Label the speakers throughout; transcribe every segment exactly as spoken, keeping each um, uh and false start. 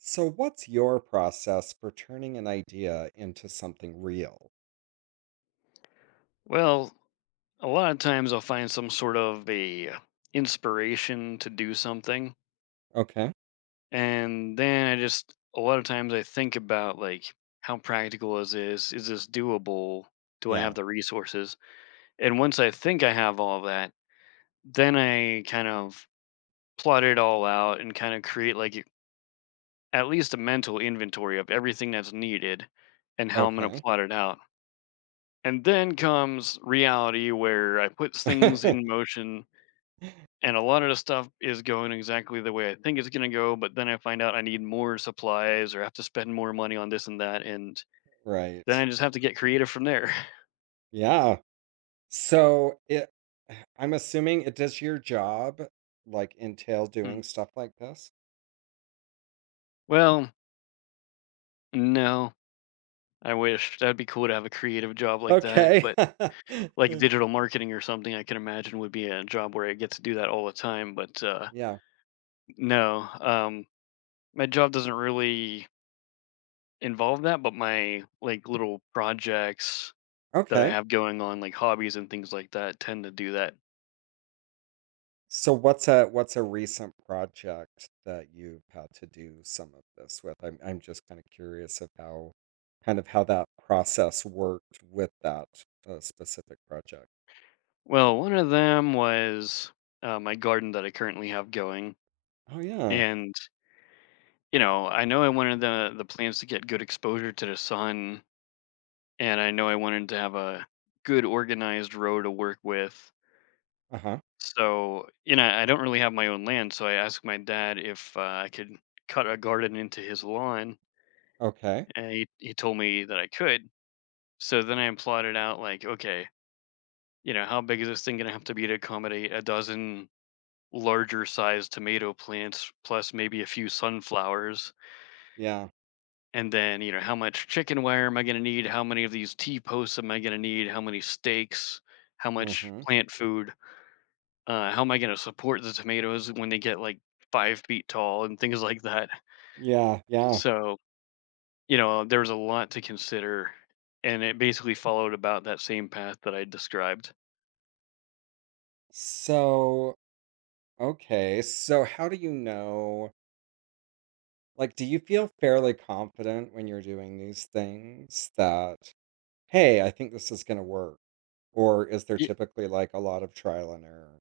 Speaker 1: So, what's your process for turning an idea into something real?
Speaker 2: Well, a lot of times I'll find some sort of a inspiration to do something,
Speaker 1: Okay.
Speaker 2: and then I just a lot of times I think about like how practical is this? Is this doable? Do I have
Speaker 1: Yeah.
Speaker 2: the resources? And once I think I have all that, then I kind of plot it all out and kind of create like at least a mental inventory of everything that's needed and how I'm going to
Speaker 1: Okay.
Speaker 2: plot it out. And then comes reality where I put things in motion, and a lot of the stuff is going exactly the way I think it's gonna go, but then I find out I need more supplies or have to spend more money on this and that, and then I
Speaker 1: Right.
Speaker 2: just have to get creative from there.
Speaker 1: Yeah. So, it, I'm assuming it does your job like entail
Speaker 2: Hmm.
Speaker 1: doing stuff like this?
Speaker 2: Well, no, I wish. That'd be cool to have a creative job like that,
Speaker 1: Okay.
Speaker 2: but like digital marketing or something, I can imagine would be a job where I get to do that all the time. But uh,
Speaker 1: Yeah.
Speaker 2: no, um, my job doesn't really involve that, but my like little projects that I
Speaker 1: Okay.
Speaker 2: have going on, like hobbies and things like that, tend to do that.
Speaker 1: So what's a what's a recent project that you've had to do some of this with? I'm I'm just kind of curious of how kind of how that process worked with that uh, specific project.
Speaker 2: Well, one of them was, uh, my garden that I currently have going,
Speaker 1: Oh yeah.
Speaker 2: and, you know, I know I wanted the the plants to get good exposure to the sun, and I know I wanted to have a good organized row to work with.
Speaker 1: Uh-huh.
Speaker 2: So, you know, I don't really have my own land, so I asked my dad if, uh, I could cut a garden into his lawn,
Speaker 1: Okay.
Speaker 2: and he he told me that I could. So then I plotted out, like, okay, you know, how big is this thing gonna have to be to accommodate a dozen larger sized tomato plants plus maybe a few sunflowers,
Speaker 1: Yeah.
Speaker 2: and then you know how much chicken wire am I going to need, how many of these T posts am I going to need, how many steaks, how much
Speaker 1: Mm-hmm.
Speaker 2: plant food, uh, how am I going to support the tomatoes when they get like five feet tall and things like that?
Speaker 1: Yeah, yeah.
Speaker 2: So you know there was a lot to consider, and it basically followed about that same path that I described.
Speaker 1: So, okay. So how do you know like do you feel fairly confident when you're doing these things that hey, I think this is going to work? Or is there
Speaker 2: Y-
Speaker 1: typically like a lot of trial and error?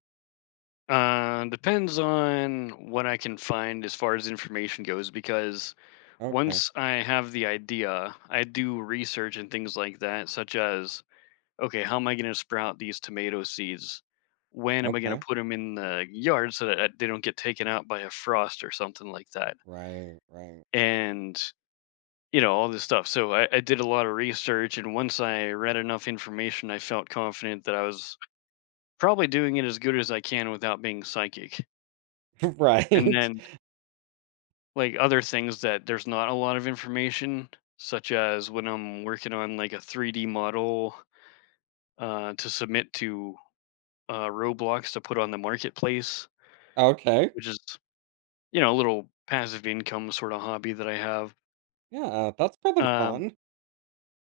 Speaker 2: Uh, depends on what I can find as far as information goes, because
Speaker 1: Okay.
Speaker 2: once I have the idea, I do research and things like that, such as, okay, how am I going to sprout these tomato seeds? When am I going to
Speaker 1: Okay.
Speaker 2: put them in the yard so that uh, they don't get taken out by a frost or something like that?
Speaker 1: Right. Right.
Speaker 2: And, you know, all this stuff. So I, I did a lot of research, and once I read enough information, I felt confident that I was probably doing it as good as I can without being psychic. And
Speaker 1: Right.
Speaker 2: then like other things that there's not a lot of information, such as when I'm working on like a three D model uh, to submit to uh, Roblox to put on the marketplace,
Speaker 1: Okay.
Speaker 2: which is you know a little passive income sort of hobby that I have.
Speaker 1: Yeah. uh, That's probably
Speaker 2: Um,
Speaker 1: fun.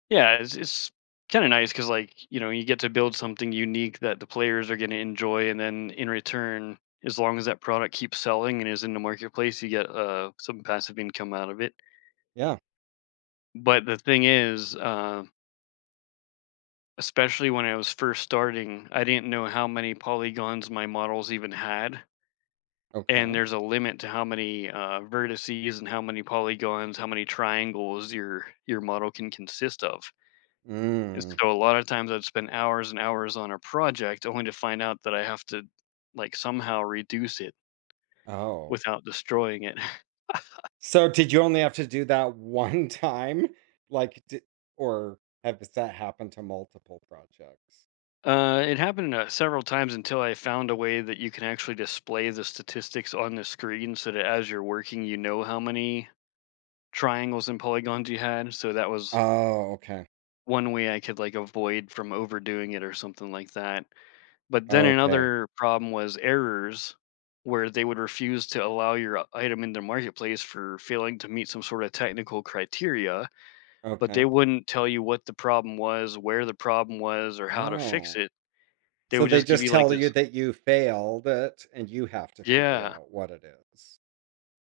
Speaker 2: yeah, it's, it's kind of nice because like you know you get to build something unique that the players are going to enjoy, and then in return. As long as that product keeps selling and is in the marketplace, you get uh, some passive income out of it.
Speaker 1: Yeah.
Speaker 2: But the thing is, uh, especially when I was first starting, I didn't know how many polygons my models even had, and
Speaker 1: Okay.
Speaker 2: there's a limit to how many, uh, vertices and how many polygons, how many triangles your your model can consist of, and
Speaker 1: Mm.
Speaker 2: so a lot of times I'd spend hours and hours on a project only to find out that I have to, like, somehow reduce it
Speaker 1: Oh.
Speaker 2: without destroying it.
Speaker 1: So did you only have to do that one time? Like, di- or have has that happened to multiple projects?
Speaker 2: Uh, it happened, uh, several times until I found a way that you can actually display the statistics on the screen so that as you're working, you know how many triangles and polygons you had, so that was
Speaker 1: Oh. Okay.
Speaker 2: one way I could, like, avoid from overdoing it or something like that. But then
Speaker 1: Okay.
Speaker 2: another problem was errors, where they would refuse to allow your uh, item in the marketplace for failing to meet some sort of technical criteria, but they
Speaker 1: Okay.
Speaker 2: wouldn't tell you what the problem was, where the problem was, or how to fix
Speaker 1: Oh.
Speaker 2: it. They
Speaker 1: So
Speaker 2: would
Speaker 1: they
Speaker 2: just give
Speaker 1: just
Speaker 2: you, like,
Speaker 1: tell you
Speaker 2: this.
Speaker 1: that you failed it and you have to figure
Speaker 2: Yeah.
Speaker 1: out what it is.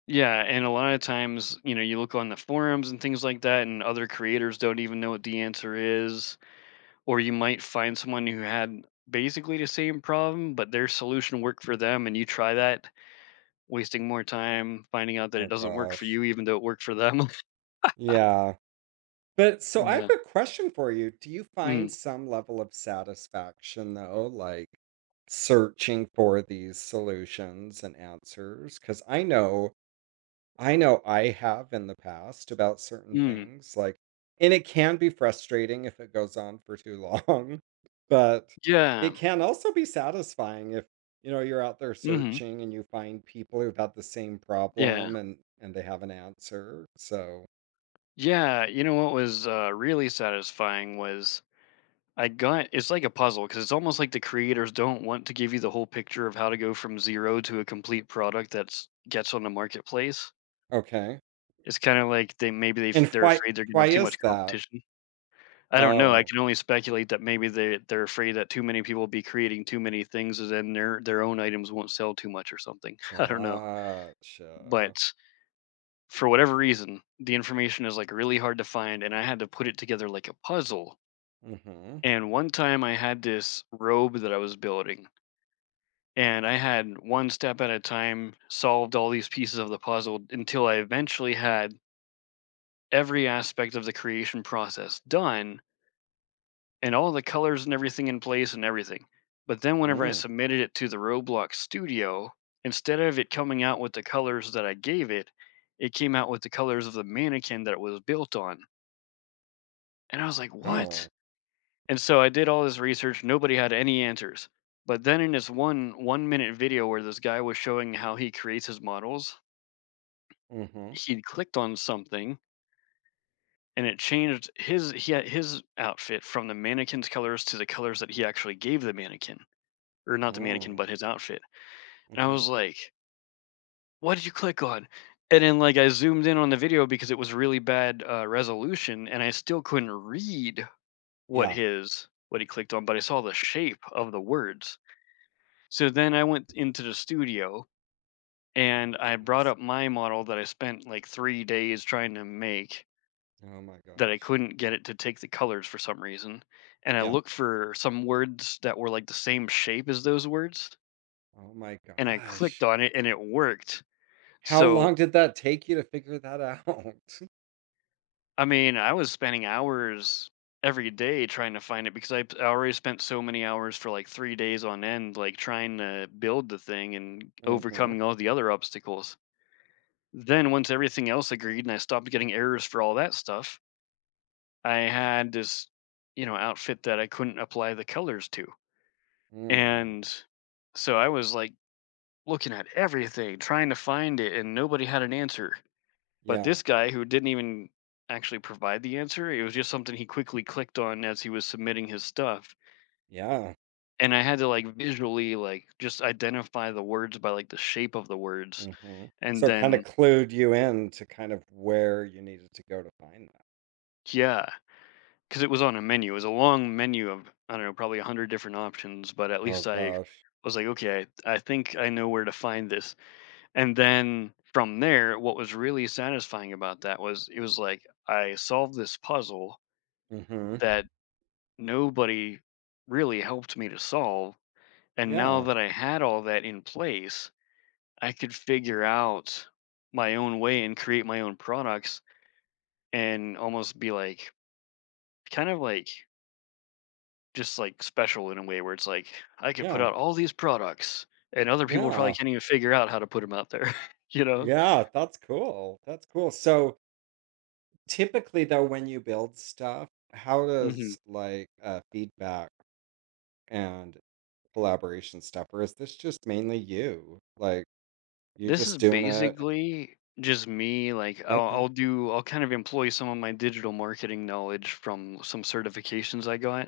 Speaker 2: Yeah, and a lot of times, you know, you look on the forums and things like that, and other creators don't even know what the answer is, or you might find someone who had basically the same problem but their solution worked for them and you try that, wasting more time finding out that it
Speaker 1: Oh
Speaker 2: doesn't work for
Speaker 1: gosh.
Speaker 2: you even though it worked for them.
Speaker 1: Yeah. But so I
Speaker 2: Yeah.
Speaker 1: have a question for you. Do you
Speaker 2: mm,
Speaker 1: find some level of satisfaction though, like searching for these solutions and answers? Because I know, I know I have in the past about certain
Speaker 2: mm,
Speaker 1: things, like, and it can be frustrating if it goes on for too long, but
Speaker 2: yeah.
Speaker 1: it can also be satisfying if, you know, you're out there
Speaker 2: hmm
Speaker 1: searching and you find people who've had the same
Speaker 2: yeah.
Speaker 1: problem and and they have an answer. So,
Speaker 2: Yeah, you know what was uh, really satisfying was I got, it's like a puzzle, because it's almost like the creators don't want to give you the whole picture of how to go from zero to a complete product that's gets on the marketplace.
Speaker 1: okay.
Speaker 2: It's kind of like they, maybe they f-
Speaker 1: And
Speaker 2: they're
Speaker 1: why
Speaker 2: afraid they're gonna
Speaker 1: why
Speaker 2: have too much
Speaker 1: is that?
Speaker 2: competition. I don't know, I
Speaker 1: Oh,
Speaker 2: can only speculate that maybe they they're afraid that too many people will be creating too many things and then their their own items won't sell too much or something. I don't know.
Speaker 1: gotcha.
Speaker 2: But for whatever reason, the information is, like, really hard to find, and I had to put it together like a puzzle.
Speaker 1: Mhm.
Speaker 2: And one time I had this robe that I was building, and I had one step at a time solved all these pieces of the puzzle until I eventually had every aspect of the creation process done, and all the colors and everything in place and everything. But then whenever I
Speaker 1: Mm.
Speaker 2: submitted it to the Roblox studio, instead of it coming out with the colors that I gave it, it came out with the colors of the mannequin that it was built on. And I was like, "What?"
Speaker 1: Oh.
Speaker 2: And so I did all this research, nobody had any answers. But then in this one 1-minute video where this guy was showing how he creates his models,
Speaker 1: Mhm.
Speaker 2: he clicked on something and it changed his, he had his outfit from the mannequin's colors to the colors that he actually gave the mannequin. Or not the mannequin, but
Speaker 1: Mm.
Speaker 2: his outfit. And I
Speaker 1: Mhm.
Speaker 2: was like, "What did you click on?" And then like I zoomed in on the video because it was really bad uh, resolution, and I still couldn't read what
Speaker 1: Yeah.
Speaker 2: his, what he clicked on, but I saw the shape of the words. So then I went into the studio
Speaker 1: Oh my
Speaker 2: and I brought
Speaker 1: goodness.
Speaker 2: up my model that I spent like three days trying to make
Speaker 1: Oh my
Speaker 2: that I
Speaker 1: gosh.
Speaker 2: couldn't get it to take the colors for some reason. And I
Speaker 1: Yeah.
Speaker 2: looked for some words that were like the same shape as those words.
Speaker 1: Oh my
Speaker 2: And I clicked
Speaker 1: gosh.
Speaker 2: on it and it worked.
Speaker 1: How
Speaker 2: So,
Speaker 1: long did that take you to figure that out?
Speaker 2: I mean, I was spending hours every day trying to find it because I, I already spent so many hours for like three days on end, like trying to build the thing and
Speaker 1: Mhm.
Speaker 2: overcoming all the other obstacles. Then, once everything else agreed and I stopped getting errors for all that stuff, I had this, you know, outfit that I couldn't apply the colors to.
Speaker 1: Mm.
Speaker 2: And so I was like looking at everything, trying to find it, and nobody had an answer. But
Speaker 1: Yeah.
Speaker 2: this guy who didn't even actually provide the answer, it was just something he quickly clicked on as he was submitting his stuff.
Speaker 1: Yeah.
Speaker 2: And I had to like visually like just identify the words by like the shape of the words.
Speaker 1: Mhm.
Speaker 2: And
Speaker 1: So it kind of
Speaker 2: then
Speaker 1: clued you in to kind of where you needed to go to find that.
Speaker 2: yeah, because it was on a menu. It was a long menu of I don't know, probably a hundred different options, but at least
Speaker 1: Oh
Speaker 2: I
Speaker 1: gosh.
Speaker 2: was like, okay, I I think I know where to find this. And then from there, what was really satisfying about that was it was like I solved this puzzle
Speaker 1: Mhm.
Speaker 2: that nobody really helped me to solve. And now
Speaker 1: Yeah.
Speaker 2: that I had all that in place, I could figure out my own way and create my own products and almost be like, kind of like, just like special in a way where it's like, I could put
Speaker 1: Yeah.
Speaker 2: out all these products and other people probably
Speaker 1: Yeah.
Speaker 2: can't even figure out how to put them out there. You know?
Speaker 1: Yeah, that's cool. That's cool. So typically though, when you build stuff, how
Speaker 2: hmm
Speaker 1: does like uh, feedback and collaboration stuff, or is this just mainly you? Like you're
Speaker 2: This is
Speaker 1: just doing a
Speaker 2: basically just me. Like, I'll,
Speaker 1: okay.
Speaker 2: I'll do, I'll kind of employ some of my digital marketing knowledge from some certifications I got.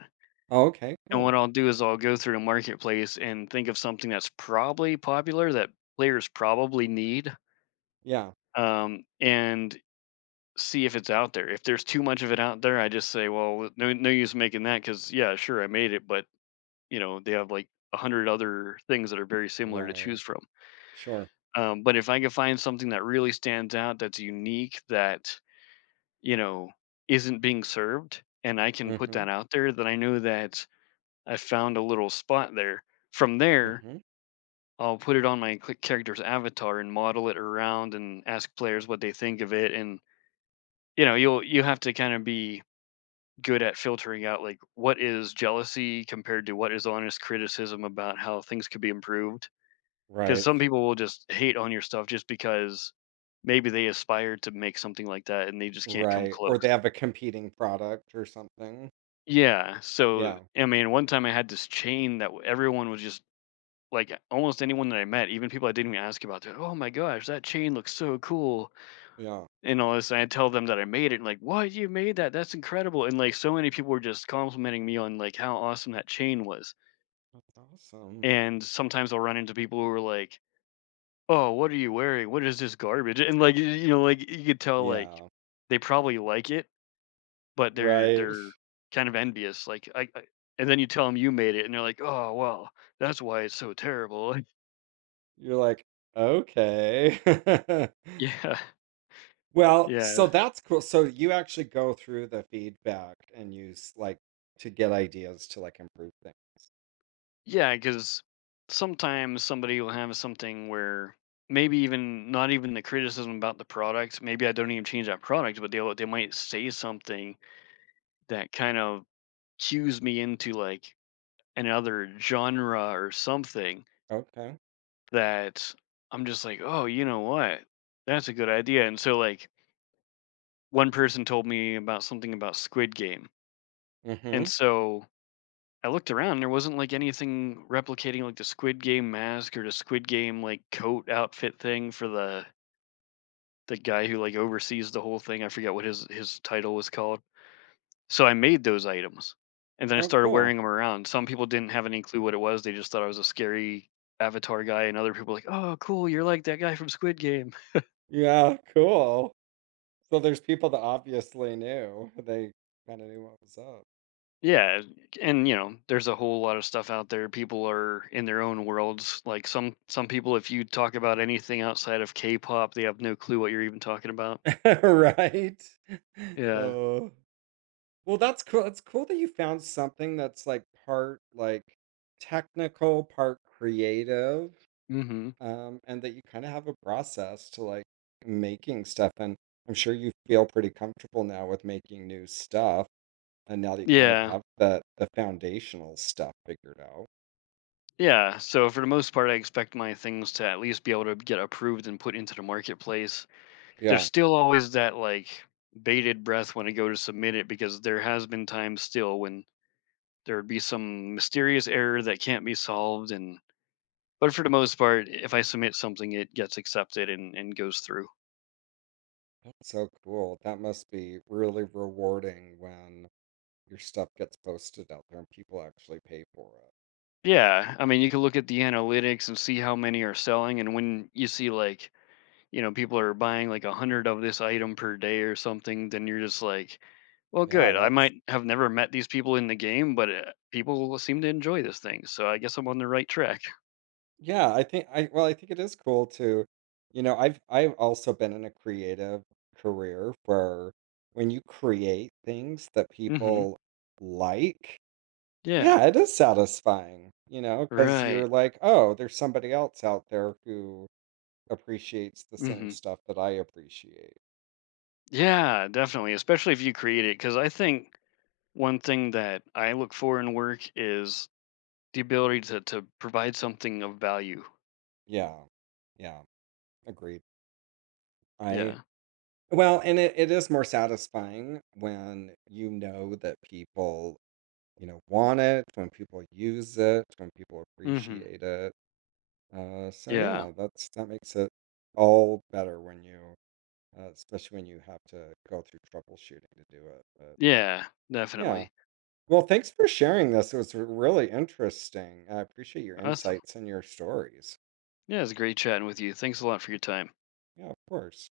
Speaker 1: Oh, okay,
Speaker 2: And
Speaker 1: cool.
Speaker 2: what I'll do is I'll go through a marketplace and think of something that's probably popular that players probably need,
Speaker 1: Yeah.
Speaker 2: um, and see if it's out there. If there's too much of it out there, I just say, well, no, no use making that because yeah, sure, I made it, but you know, they have like a hundred other things that are very similar to
Speaker 1: Right.
Speaker 2: choose from.
Speaker 1: Sure.
Speaker 2: Um, but if I can find something that really stands out, that's unique, that you know isn't being served, and I can put
Speaker 1: Mm-hmm.
Speaker 2: that out there, then I know that I found a little spot there. From there,
Speaker 1: Mm-hmm.
Speaker 2: I'll put it on my click character's avatar and model it around and ask players what they think of it. And you know, you'll you have to kind of be good at filtering out like what is jealousy compared to what is honest criticism about how things could be improved. Because
Speaker 1: Right.
Speaker 2: some people will just hate on your stuff just because maybe they aspire to make something like that and they just can't come
Speaker 1: Right. Or
Speaker 2: close.
Speaker 1: they have a competing product or something.
Speaker 2: Yeah. So
Speaker 1: Yeah.
Speaker 2: I mean, one time I had this chain that w- everyone was just like almost anyone that I met, even people I didn't even ask about, they're, like, oh my gosh, that chain looks so cool
Speaker 1: Yeah.
Speaker 2: and all this, and I tell them that I made it, and like, "What? You made that? That's incredible!" And like, so many people were just complimenting me on like how awesome that chain was.
Speaker 1: That's awesome.
Speaker 2: And sometimes I'll run into people who are like, "Oh, what are you wearing? What is this garbage?" And like, y- you know, like you could tell like
Speaker 1: Yeah.
Speaker 2: they probably like it, but they're
Speaker 1: Right.
Speaker 2: they're kind of envious. Like, I, I and then you tell them you made it, and they're like, "Oh, well, that's why it's so terrible."
Speaker 1: You're like, okay.
Speaker 2: yeah,
Speaker 1: Well,
Speaker 2: yeah.
Speaker 1: so that's cool. So you actually go through the feedback and use like to get ideas to like improve things.
Speaker 2: Yeah, because sometimes somebody will have something where maybe even not even the criticism about the product. Maybe I don't even change that product, but they they might say something that kind of cues me into like another genre or something
Speaker 1: Okay.
Speaker 2: that I'm just like, oh, you know what? That's a good idea. And so like one person told me about something about Squid Game, and
Speaker 1: Mm-hmm.
Speaker 2: so I looked around, there wasn't like anything replicating like the Squid Game mask or the Squid Game like coat outfit thing for the the guy who like oversees the whole thing. I forget what his his title was called. So I made those items, and then I
Speaker 1: Oh,
Speaker 2: started
Speaker 1: cool.
Speaker 2: wearing them around. Some people didn't have any clue what it was; they just thought I was a scary avatar guy, and other people were like, "Oh, cool, you're like that guy from Squid Game."
Speaker 1: Yeah, cool. So there's people that obviously knew. They kind of knew what was up.
Speaker 2: Yeah, and you know, there's a whole lot of stuff out there. People are in their own worlds. Like some some people, if you talk about anything outside of K-pop, they have no clue what you're even talking about.
Speaker 1: Right?
Speaker 2: Yeah.
Speaker 1: Oh. Well, that's cool. It's cool that you found something that's like part like technical, part creative.
Speaker 2: hmm
Speaker 1: Um, and that you kind of have a process to like making stuff. And I'm sure you feel pretty comfortable now with making new stuff. And now that you kind of
Speaker 2: Yeah.
Speaker 1: have the the foundational stuff figured out,
Speaker 2: Yeah. So for the most part, I expect my things to at least be able to get approved and put into the marketplace. There's
Speaker 1: yeah,
Speaker 2: still always that like bated breath when I go to submit it because there has been times still when there would be some mysterious error that can't be solved and but for the most part, if I submit something, it gets accepted and, and goes through.
Speaker 1: that's so cool. That must be really rewarding when your stuff gets posted out there and people actually pay for it.
Speaker 2: Yeah, I mean, you can look at the analytics and see how many are selling, and when you see like, you know, people are buying like a hundred of this item per day or something, then you're just like, well,
Speaker 1: Yeah,
Speaker 2: good. I might
Speaker 1: that's
Speaker 2: have never met these people in the game, but uh, people seem to enjoy this thing, so I guess I'm on the right track.
Speaker 1: Yeah, I think I well, I think it is cool to, you know, I've I've also been in a creative career where when you create things that
Speaker 2: Hmm
Speaker 1: people like,
Speaker 2: Yeah.
Speaker 1: yeah, it is satisfying, you know, because
Speaker 2: Right.
Speaker 1: you're like, oh, there's somebody else out there who appreciates the same
Speaker 2: hmm
Speaker 1: stuff that I appreciate.
Speaker 2: Yeah, definitely. Especially if you create it, because I think one thing that I look for in work is the ability to to provide something of value.
Speaker 1: Yeah, yeah, agreed. I
Speaker 2: Yeah.
Speaker 1: Well, and it, it is more satisfying when you know that people you know, want it, when people use it, when people
Speaker 2: Mhm.
Speaker 1: appreciate it. Uh, so
Speaker 2: Yeah.
Speaker 1: yeah, that's that makes it all better when you, uh, especially when you have to go through troubleshooting to do it. But
Speaker 2: Yeah,
Speaker 1: yeah,
Speaker 2: definitely.
Speaker 1: well, thanks for sharing this. It was really interesting. I appreciate your
Speaker 2: Awesome.
Speaker 1: insights and your stories.
Speaker 2: Yeah, it's great chatting with you. Thanks a lot for your time.
Speaker 1: Yeah, of course.